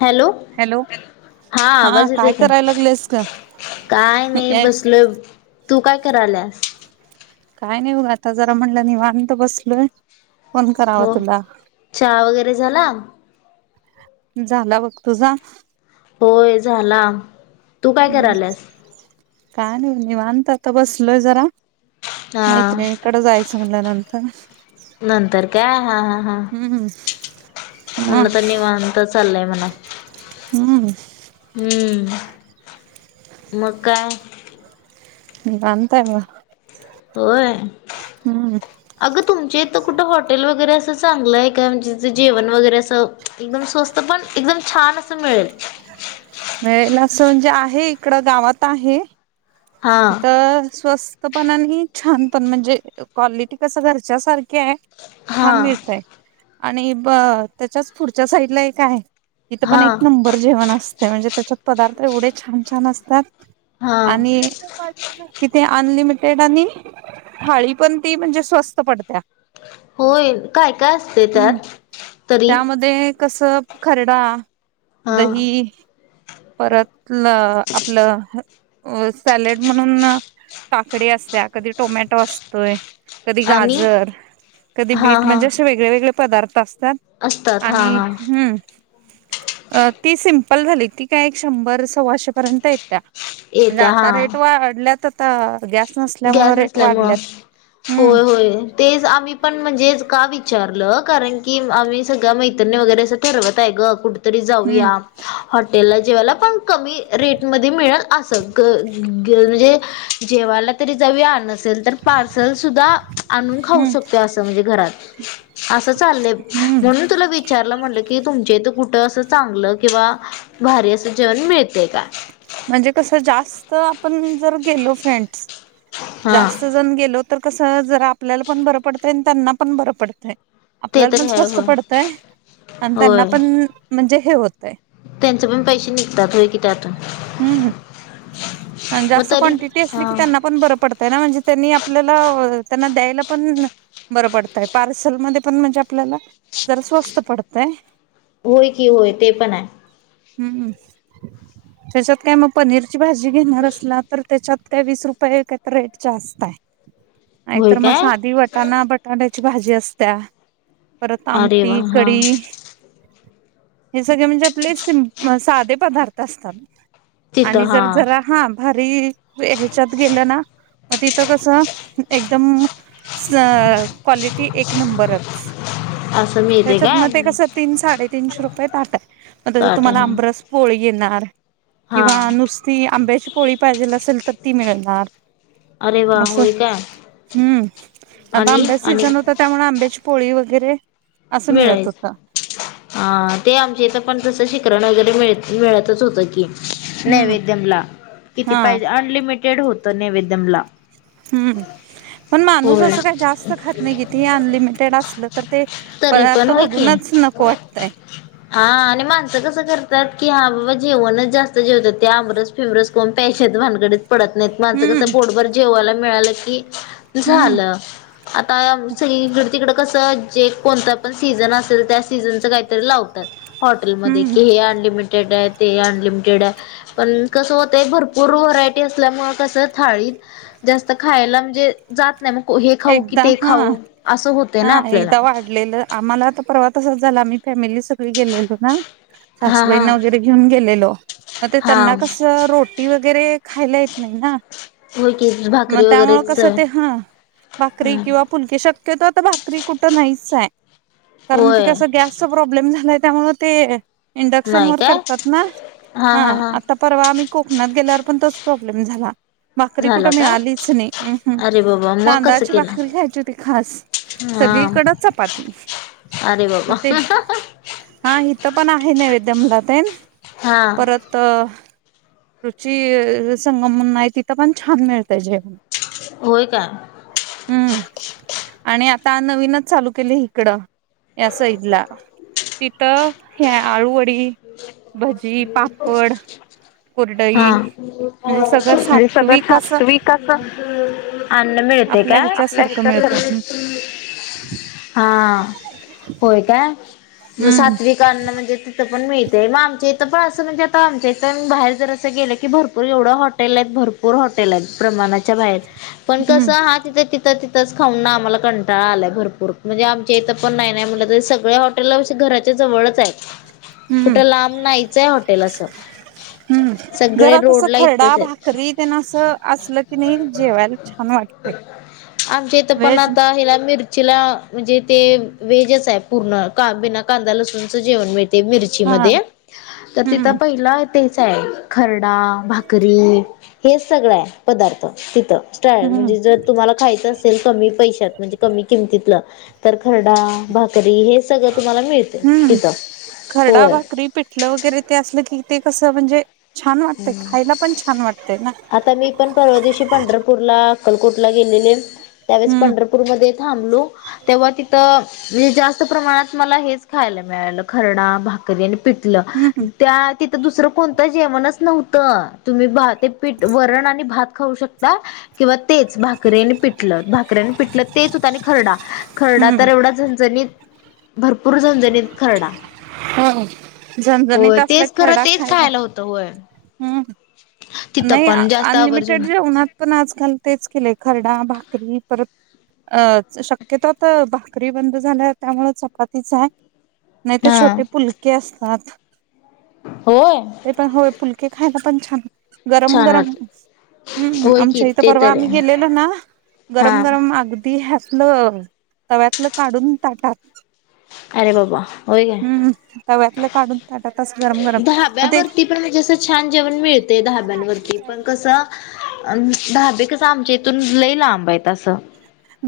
Hello hello हा काय कराय लागल्यास ग? काय नाही या बसलोय तू काय करायल्यास. काय नाही बग आता जरा म्हणलं निवांत बसलोय. फोन करावा हो तुला चहा वगैरे झाला? झाला बघ तुझा? होय झाला, तू काय हम्म करायल्यास? काय नाही निवांत आता बसलोय जरा हा मैत्रिणीकडे जायचं म्हणलं नंत. तर नंतर काय हा हा हा. हम्म म म्हनल तर निवांत चाललंय म्हणा. हम्म हम्म म काय? [unintelligible] य मग. होय अगं तुमच्या इथ कुठं हॉटेल वगैरे अस. चांगलं हाय काय? म्हणजे जिथं जेवण वगैरे असं एकदम स्वस्त पण एकदम छान असं मिळेल. मिळेल अस म्हणजे आहे इकडं गावात आहे हा तिथ स्वस्. पण आणि छान पण म्हणजे क्वालिटी कसं घरच्या सारखी हाय. हा छान मिळतय आणि बघ त्याचाच पुढच्या साइडला एक हाय. तथं पण हा एक नंबर जेवण असतंय म्हणजे त्याच्यात पदार्थ एवढे छान छान असतात. हा आणि किती अनलिमिटेड आणि थाळी पण ती म्हणजे स्वस्त पडती या. होय काय काय असते त्यात? तरी कस खरडा. हा दही परत आपलं सॅलेड म्हणून काकडी असतीया कधी टोमॅटो असतोय. कधी आणि गाजर कधी हा बीट हा म्हणजे असे वेगळे वेगळे पदार्थ असत असतात हा आणि हा हम्म अ ती सिम्पल झाली ती काय एक शंभर सव्वाशे पर्यंत येत्या. येते हा. हडल्यात आता गॅस नसल्यामुळे गॅस रेट नसल्यामूळ वाढल्यात. हं, होय होय तेच आम्ही पण म्हणजे. का विचारलं कारण की आम्ही सगळ्या मैत्रणी वगैरे असं ठरवत हाय ग कुठ? तरी हं, जाऊया ेत्याला जेवायला पण कमी रेटमध्ये मिळेल असं ग म्हणजे जेवायला. तरी जाऊयावआजच. असल तर पार्सल सुद्धा आणून खाऊ हं, शकतो असं म्हणजे घरात असं चाललंय. हं. म्हणून तुला विचारल म्हटलं की कि तुमच्या इथं कुठं असं चांगलं किंवा भारी असं जेवण मिळतमिळतय का. म्हणजे कस जास्त आपण जर गेलो फ्रेंडस हा जास्त जन गेलो तर कसं जरा आपल्याला पण बरं पडतंय आणि त्यांना पण बरं पडतंय ते आपल्याला तर पण ह स्वस्त पडतय आणि होय त्यांना होय पण म्हणजे हे होतय त्यांचे पण पैसे निघतात होय की त्यात ह हम मग जास्त तरी क्वांटिटी असली हा की त्यांना पण बरं पडतय ना म्हणजे त्यांनी आपल्याला त्यांना द्यायला पण बरं पडतंय पार्सलमध्ये पण म्हणजे आपल्याला जरा स्वस्त पड ते [unintelligible] होय की होय ते पण आहे [unintelligible] हम्म त्याच्यात [unintelligible] काय मग पनीरची भाजी घेणार असला तर त्याच्यात काय वीस रुपये काय तर रेट जास्तताय होय नाहीतर मग काय साधी वटाणा बटाट्याची भाजी असत्या परत अरे वा आमटी हा कडी हे सगळे म्हणजे आपले सि [unintelligible] साधे पदार्थ असतात तित आणि हा जर जरा हा भारी ह्याच्यात गेलं ना अ तिथं कसं एकदम [unintelligible] क्वालिटी एक नंबरच असं मिळते त्याच्यात मग काय ते कस तीन साडेतीनशे रुपये ताटाय मग [unintelligible] त्या [unintelligible] ताट हा तुम्हाला आबरस पोळी येणार हा किंवा नुसती आंब्याची पोळी पाहिजे असेल तर ती मिळणार अरे वा असं होय काय हम्म आता आणि आंब्याच आणि सिझन होत त्यामुळे आंब्याची पोळी वगैरे असं मिळत होत मिळायच हा ते आमच्या इथ पण तस शीखरण वगैरे [unintelligible] मिळतच होत की हम्म नैवेदमला किती हा पाहिजे अनलिमिट ेड [unintelligible] होत नैवेदम ला ह् [unintelligible] पण माणूस अस काही जास्त खात नाही किती अनलिमिटेड असलं तर ते तरी पण पदार्थ होय की बघूनच नको वाटतंय हा आणि माणसं कसं करतात की हा बाबा [unintelligible] जेवणच जास्त जेवतात ते आमबरस फिमरस कोण प्याशत [unintelligible] भानगडीत पडत नाहीत माणसं कसं हम्म पोटभर जेवायला मिळालं की हम्म झालं आता सगळीकड तिकड कस जे कोणता पण सीझन असेल त्या सीझनच काहीतरी लावतात हॉटेलमध्ये हम्म कि हे अनलिमिटेड ते अनलिमिटेड आहे पण कसं होतय भरपूर व्हरायटी असल्यामुळे कसं थाळीत जास्त खायला म्हणजे जात नाही मग हे खाऊ की एकदा ते हा खाऊ असं होत हा एकदा वाढलेलं आम्हाला तर परवा तसच झाला आम्ही फॅमिली सगळी गेलेलो ना हा हा सासूबाईना वगैरे घेऊन गेलेलो मग ते त्यांना हा कसं रोटी वगैरे खायला येत नाही ना होय की मग भाकरी त्यामुळे वगैरेच कस ते हम्म हा भाकरी किंवा फुलके शक आता भाकरी कुठ नाहीच चाय कारण त होय कस गॅसचा प्रॉब्लेम झाला त्यामुळ ते इंडक्शन नाही वर काय करतात ना हा आता परवा आम्ही कोकणात गेल्यावर पण तच [unintelligible] प्रॉब्लेम झाला भाकरी झाला कुठं काय मिळालीच नाहीहम् अरे बाबा मग कसं तांदळाची केलं भाकरी ख्यायची होती खास हा सगळीकड चपाती अरे मग बाबा ते हा इथं पण आहे नैवेद्य मुला [unintelligible] प हा [unintelligible] परत रुची संगम म्हणून हाय तिथं पण छान मिळ त्याजव होय काय [unintelligible] हम्म आणि आता नवीनच चालू केले इकडं या साईडला तिथं ह [unintelligible] आळूवडी भजी पापड हा कुरडई सगळं म्हणजे [unintelligible] सगळं सात्विक असं सातविकाच मिळतंय आपल्या काय ह्याच्यासारखं मिळतंय आपल्याहितच हा होय काय म हम्म सात्विकांन म्हणजे तिथं पण मिळतं ते मग आमचे पण असं म्हणजे आता आमच्या इथून बाहेर जर असं गेलं की भरपूर एवढं हॉटेल आहेत भरपूर हॉटेल आहेत प्रमाणाच्या बाहेर पण हम्म कसं हा तिथं तिथं तिथं खाऊन आम्हाला कंटाळा आलाय भरपूर म्हणजे आमच्या इथं पण नाही नाही म्हटलं तर सगळ्या हॉटेल घराच्या जवळच आहे हम्म कुठं लांब नाहीचं आहे हॉटेल असं हम्म सगळे जरा कसं रोडला खरडा, इथंच आहेत भाकरी त्यांना असं असलं कनेय जेवायला छान वाटतं आमच्या इथं पण आता हेला मिरची ला म्हणजे ते व्हेजच आहे, पूर्ण का बिना कांदा लसूणच जेवण मिळतंय हा मिरचीमध्ये तर तिथं हम्म पहिला तेच आहे खरडा भाकरी हेच सगळं आहे पदार्थ तिथं स्टाल हम्म म्हणजे जर तुम्हाला खायचं असेल कमी पैशात म्हणजे कमी किंमतीतलं तर खरडा भाकरी हेच हम्म खरडा होय भाकरी पिठलं वगैरे ते असलं की ते कसं म्हणजे छान वाटतं खायला पण छान वाटतंय आता मी पण परवा दिवशी पंढरपूरला अक्कलकोटला गेलेले त्यावेळेस हम्म पंढरपूरमध्ये थांबलो तेव्हा तिथं म्हणजे जास्त प्रमाणात मला हेच खायला मिळालं खरडा, भाकरी आणि पिठलं हम्म त्या तिथं दुसरं कोणतं जेवणच नव्हतं तुम्ही वरण आणि भात खाऊ शकता, किंवा तेच भाकरी आणि पिठलं पिठलं तेच होतं आणि खरडा खरडा हम्म तर एवढा झणझणीत भरपूर झणझणीत खरडा हो झणझणीत होय असला तेच खरं खरडा तेच खायला होतं होय हम्म तिथं नाही पण जास्त आवर्जून अनलिमिटेड जेवणात पण आजकाल तेच केलेय खरडा, भाकरी परत अ शक्यतो तर भाकरी बंद झाल्या त्यामुळे चपातीच आहे नाहीतर हा छोटे फुलके असतात होय ते पण होय फुलके खायला पण छान गरम छान गरम वाटत हम् होय की आमच्या इथं ते परवा तर आम्ही आहे गेलेलो ना गरम हा गरम अगदी ते ह्यातलं तव्यातलं काढून ताटात अरे बाबा होय काय हम्म तव्यातलं काढून ताटात असं गरम गरम मग ते धाब्यावरती पण म्हणजे असं छान जेवण मिळतं ते धाब्यांवरती पण कसं धाबे कसं आमच्या इथून लय लांब आहेत तसं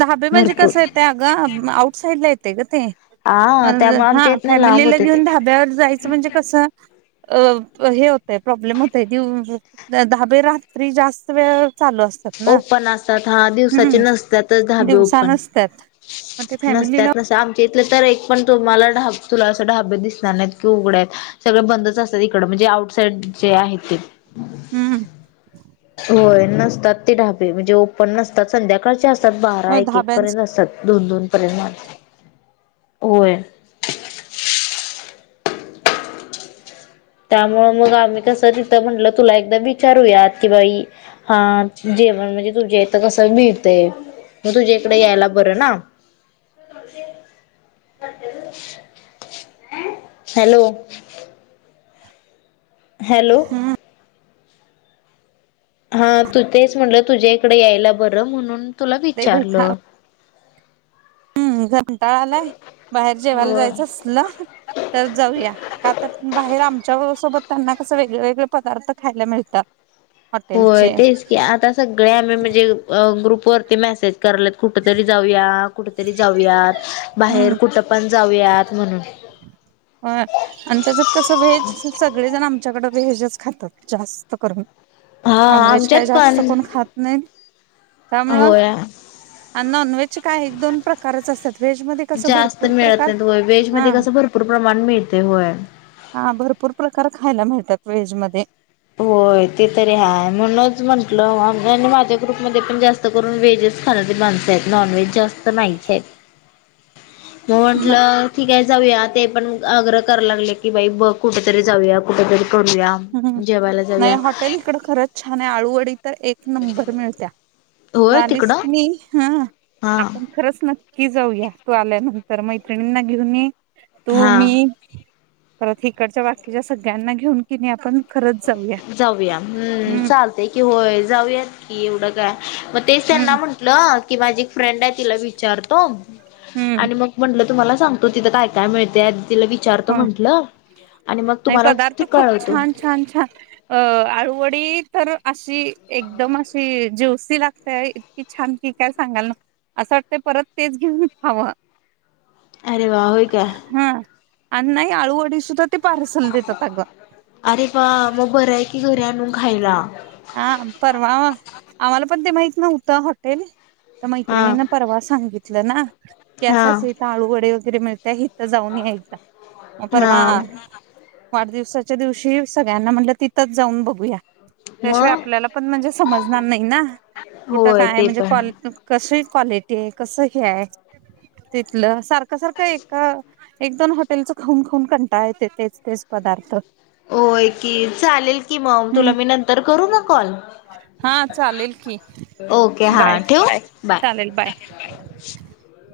धाबे म्हणजे कसं येतंय अगं आउटसाईडला येतंय गं ते हा त्यामुळे आमच्या हा इथन लांब फॅमिलीला होते ते घेऊन धाब्यावर जायचं म्हणजे कसं अ हे होतंय प्रॉब्लेम होतंय धाबे रात्री जास्त वेळ चालू असतात ना ओपन असतात हा दिवसाचे हम्म नसतातच धाबे दिवसा ओपण नसतात मग ते नसत्यात फॅमिलीला तसं तिथलं तर एक पण तुम्हांला तुला धा असं धाबे दिसणार नाही कि उघडं आहेत, सगळे बंदच असतात इकडं पण म्हणजे आउटसाइड जे आहे ते हम्म होय नसतात ते धाबे म्हणजे ओपन नसतात, संध्याकाळचे असतात बारा हो एक एक धाब्यांच पर्यंत असतात दोन दोन पर्यंत होय त्यामुळे मगं आम्ही कसं तिथं म्हटलं तुला एकदा विचारूया की बाई हा जेवण म्हणजे तुझ्या इथं कसं मिळतंय मग तुझ्या इकडे यायला बरं ना [inaudible] हॅलो हॅलो हम्म हा तू तेच म्हणलं तुझ्या इकडे यायला बरं म्हणून तुला ते विचारलं ह हं पळालाय बाहेर जेवायला होय जायचं असलं तर जाऊया का तर बाहेर आम सोबत त्यांना कस वेगळेवेेगळे पदार्थ खायला मिळतात. होय हॉटेलचे तेच की आता सगळे आम्ही म्हणजे ग्रुप वरती मेसेज करलेत कुठ तरी जाऊया, कुठतरी जाऊया, हम्म बाहेर कुठ पण जाऊयात म्हणून. हो आणि त्याच्यात कस व्हेज सगळेजण आमच्याकडे व्हेजच खातात जास्त करून. हा नॉन व्हेज आमच्यात काय जास्त पण कोण खात नाही. त्यामुळं होय आणि नॉनवे्ज काय दोन प्रकारच असतात व्हेज मध्ये कस जास्त भरपूर मिळत प्रकार नाहीत होय व्हेज हा. मध्ये कसं भरपूर प्रमाण मिळते होय हा भरपूर प्रकार खायला मिळतात व्हेज मध्ये. होय ते तरी हाय म्हणूनच म्हंटलं माझ्या ग्रुपमध्ये पण जास्त करून वेहेजच खानारी मान सय नॉनव्हेज जास्त नाहीचे. मग म्हंटलं ठीके जाऊयात. ते पण आग्रह करा लागले की, बाई बघ कुठेतरी जाऊया, कुठेतरी करूया. हं, जेवायला नाही जाऊया हॉटेल इकड खरंच छाने. आळूवडी तर एक नंबर मिळत्या. तू होय आलीस तिकडं की नही, हं, हा आपण खरंच न की जाऊया तू आल्यानंतर. मैत्रणींना घेऊन ये. तू हा मी परत हिकडच्या बाकीच्या सगळ्यांना घेऊन कि नही आपण खरंच जाऊया जाऊया. हं, हम्म चालतय कि. होय जाऊयात कि, एवढं काय? मग तेच हम्म त्यांना म्हंटलं की माझी एक फ्रेंड आहे, तिला विचारतो. हम्म आणि मग म्हणल तुम्हाला सांगतो, तिथं काय काय मिळतया. तिला विचारतो हो म्हंटलं आणि मग नाही तुम्हालाच पदार्थ ते खूप कळवतो. छान छान छान अ आळूवडी तर अशी एकदम अशी जीव सी लागतेय, इतकी छान की काय सांगाला नको. असं वाटतय परत तेच घेऊन खावं. अरे वा! होय काय? हा आणि नाही आळूवडी सुद्धा ते पार्सल देतात अगं अरे वा! मग बरंय की घरी आणून खायला. हां, परवाला आम्हाला पण ते माहित नव्हतं हॉटेल. तर हा मैत्रिणीन परवा सांगितलं ना की, हा असं असं इथ आळूवडे वगैरे मिळत्या ही त जाऊन या एकदा. म परवा हा वाढदिवस साच्या दिवशी सगळ्यांना म्हणलं, तिथंच जाऊन बघूया. त्याशिवाय मग आपल्याला पण म्हणजे समजणार नाही ना. कुठं होय काय ते म्हणजे पण कॉल कसे क्वालिटीये कसं हे आहे तिथलं? सारखं सारखं एक एक दोन हॉटेलचं खाऊन खाऊन कंटाळा येते, तेच तेच पदार्थ. होय की, चालेल कि मग. तुला हम्म मी नंतर करू म कॉल? हा चालेल की. ओके हा बाय, ठेवू बाय. चालेल बाय. [inaudible]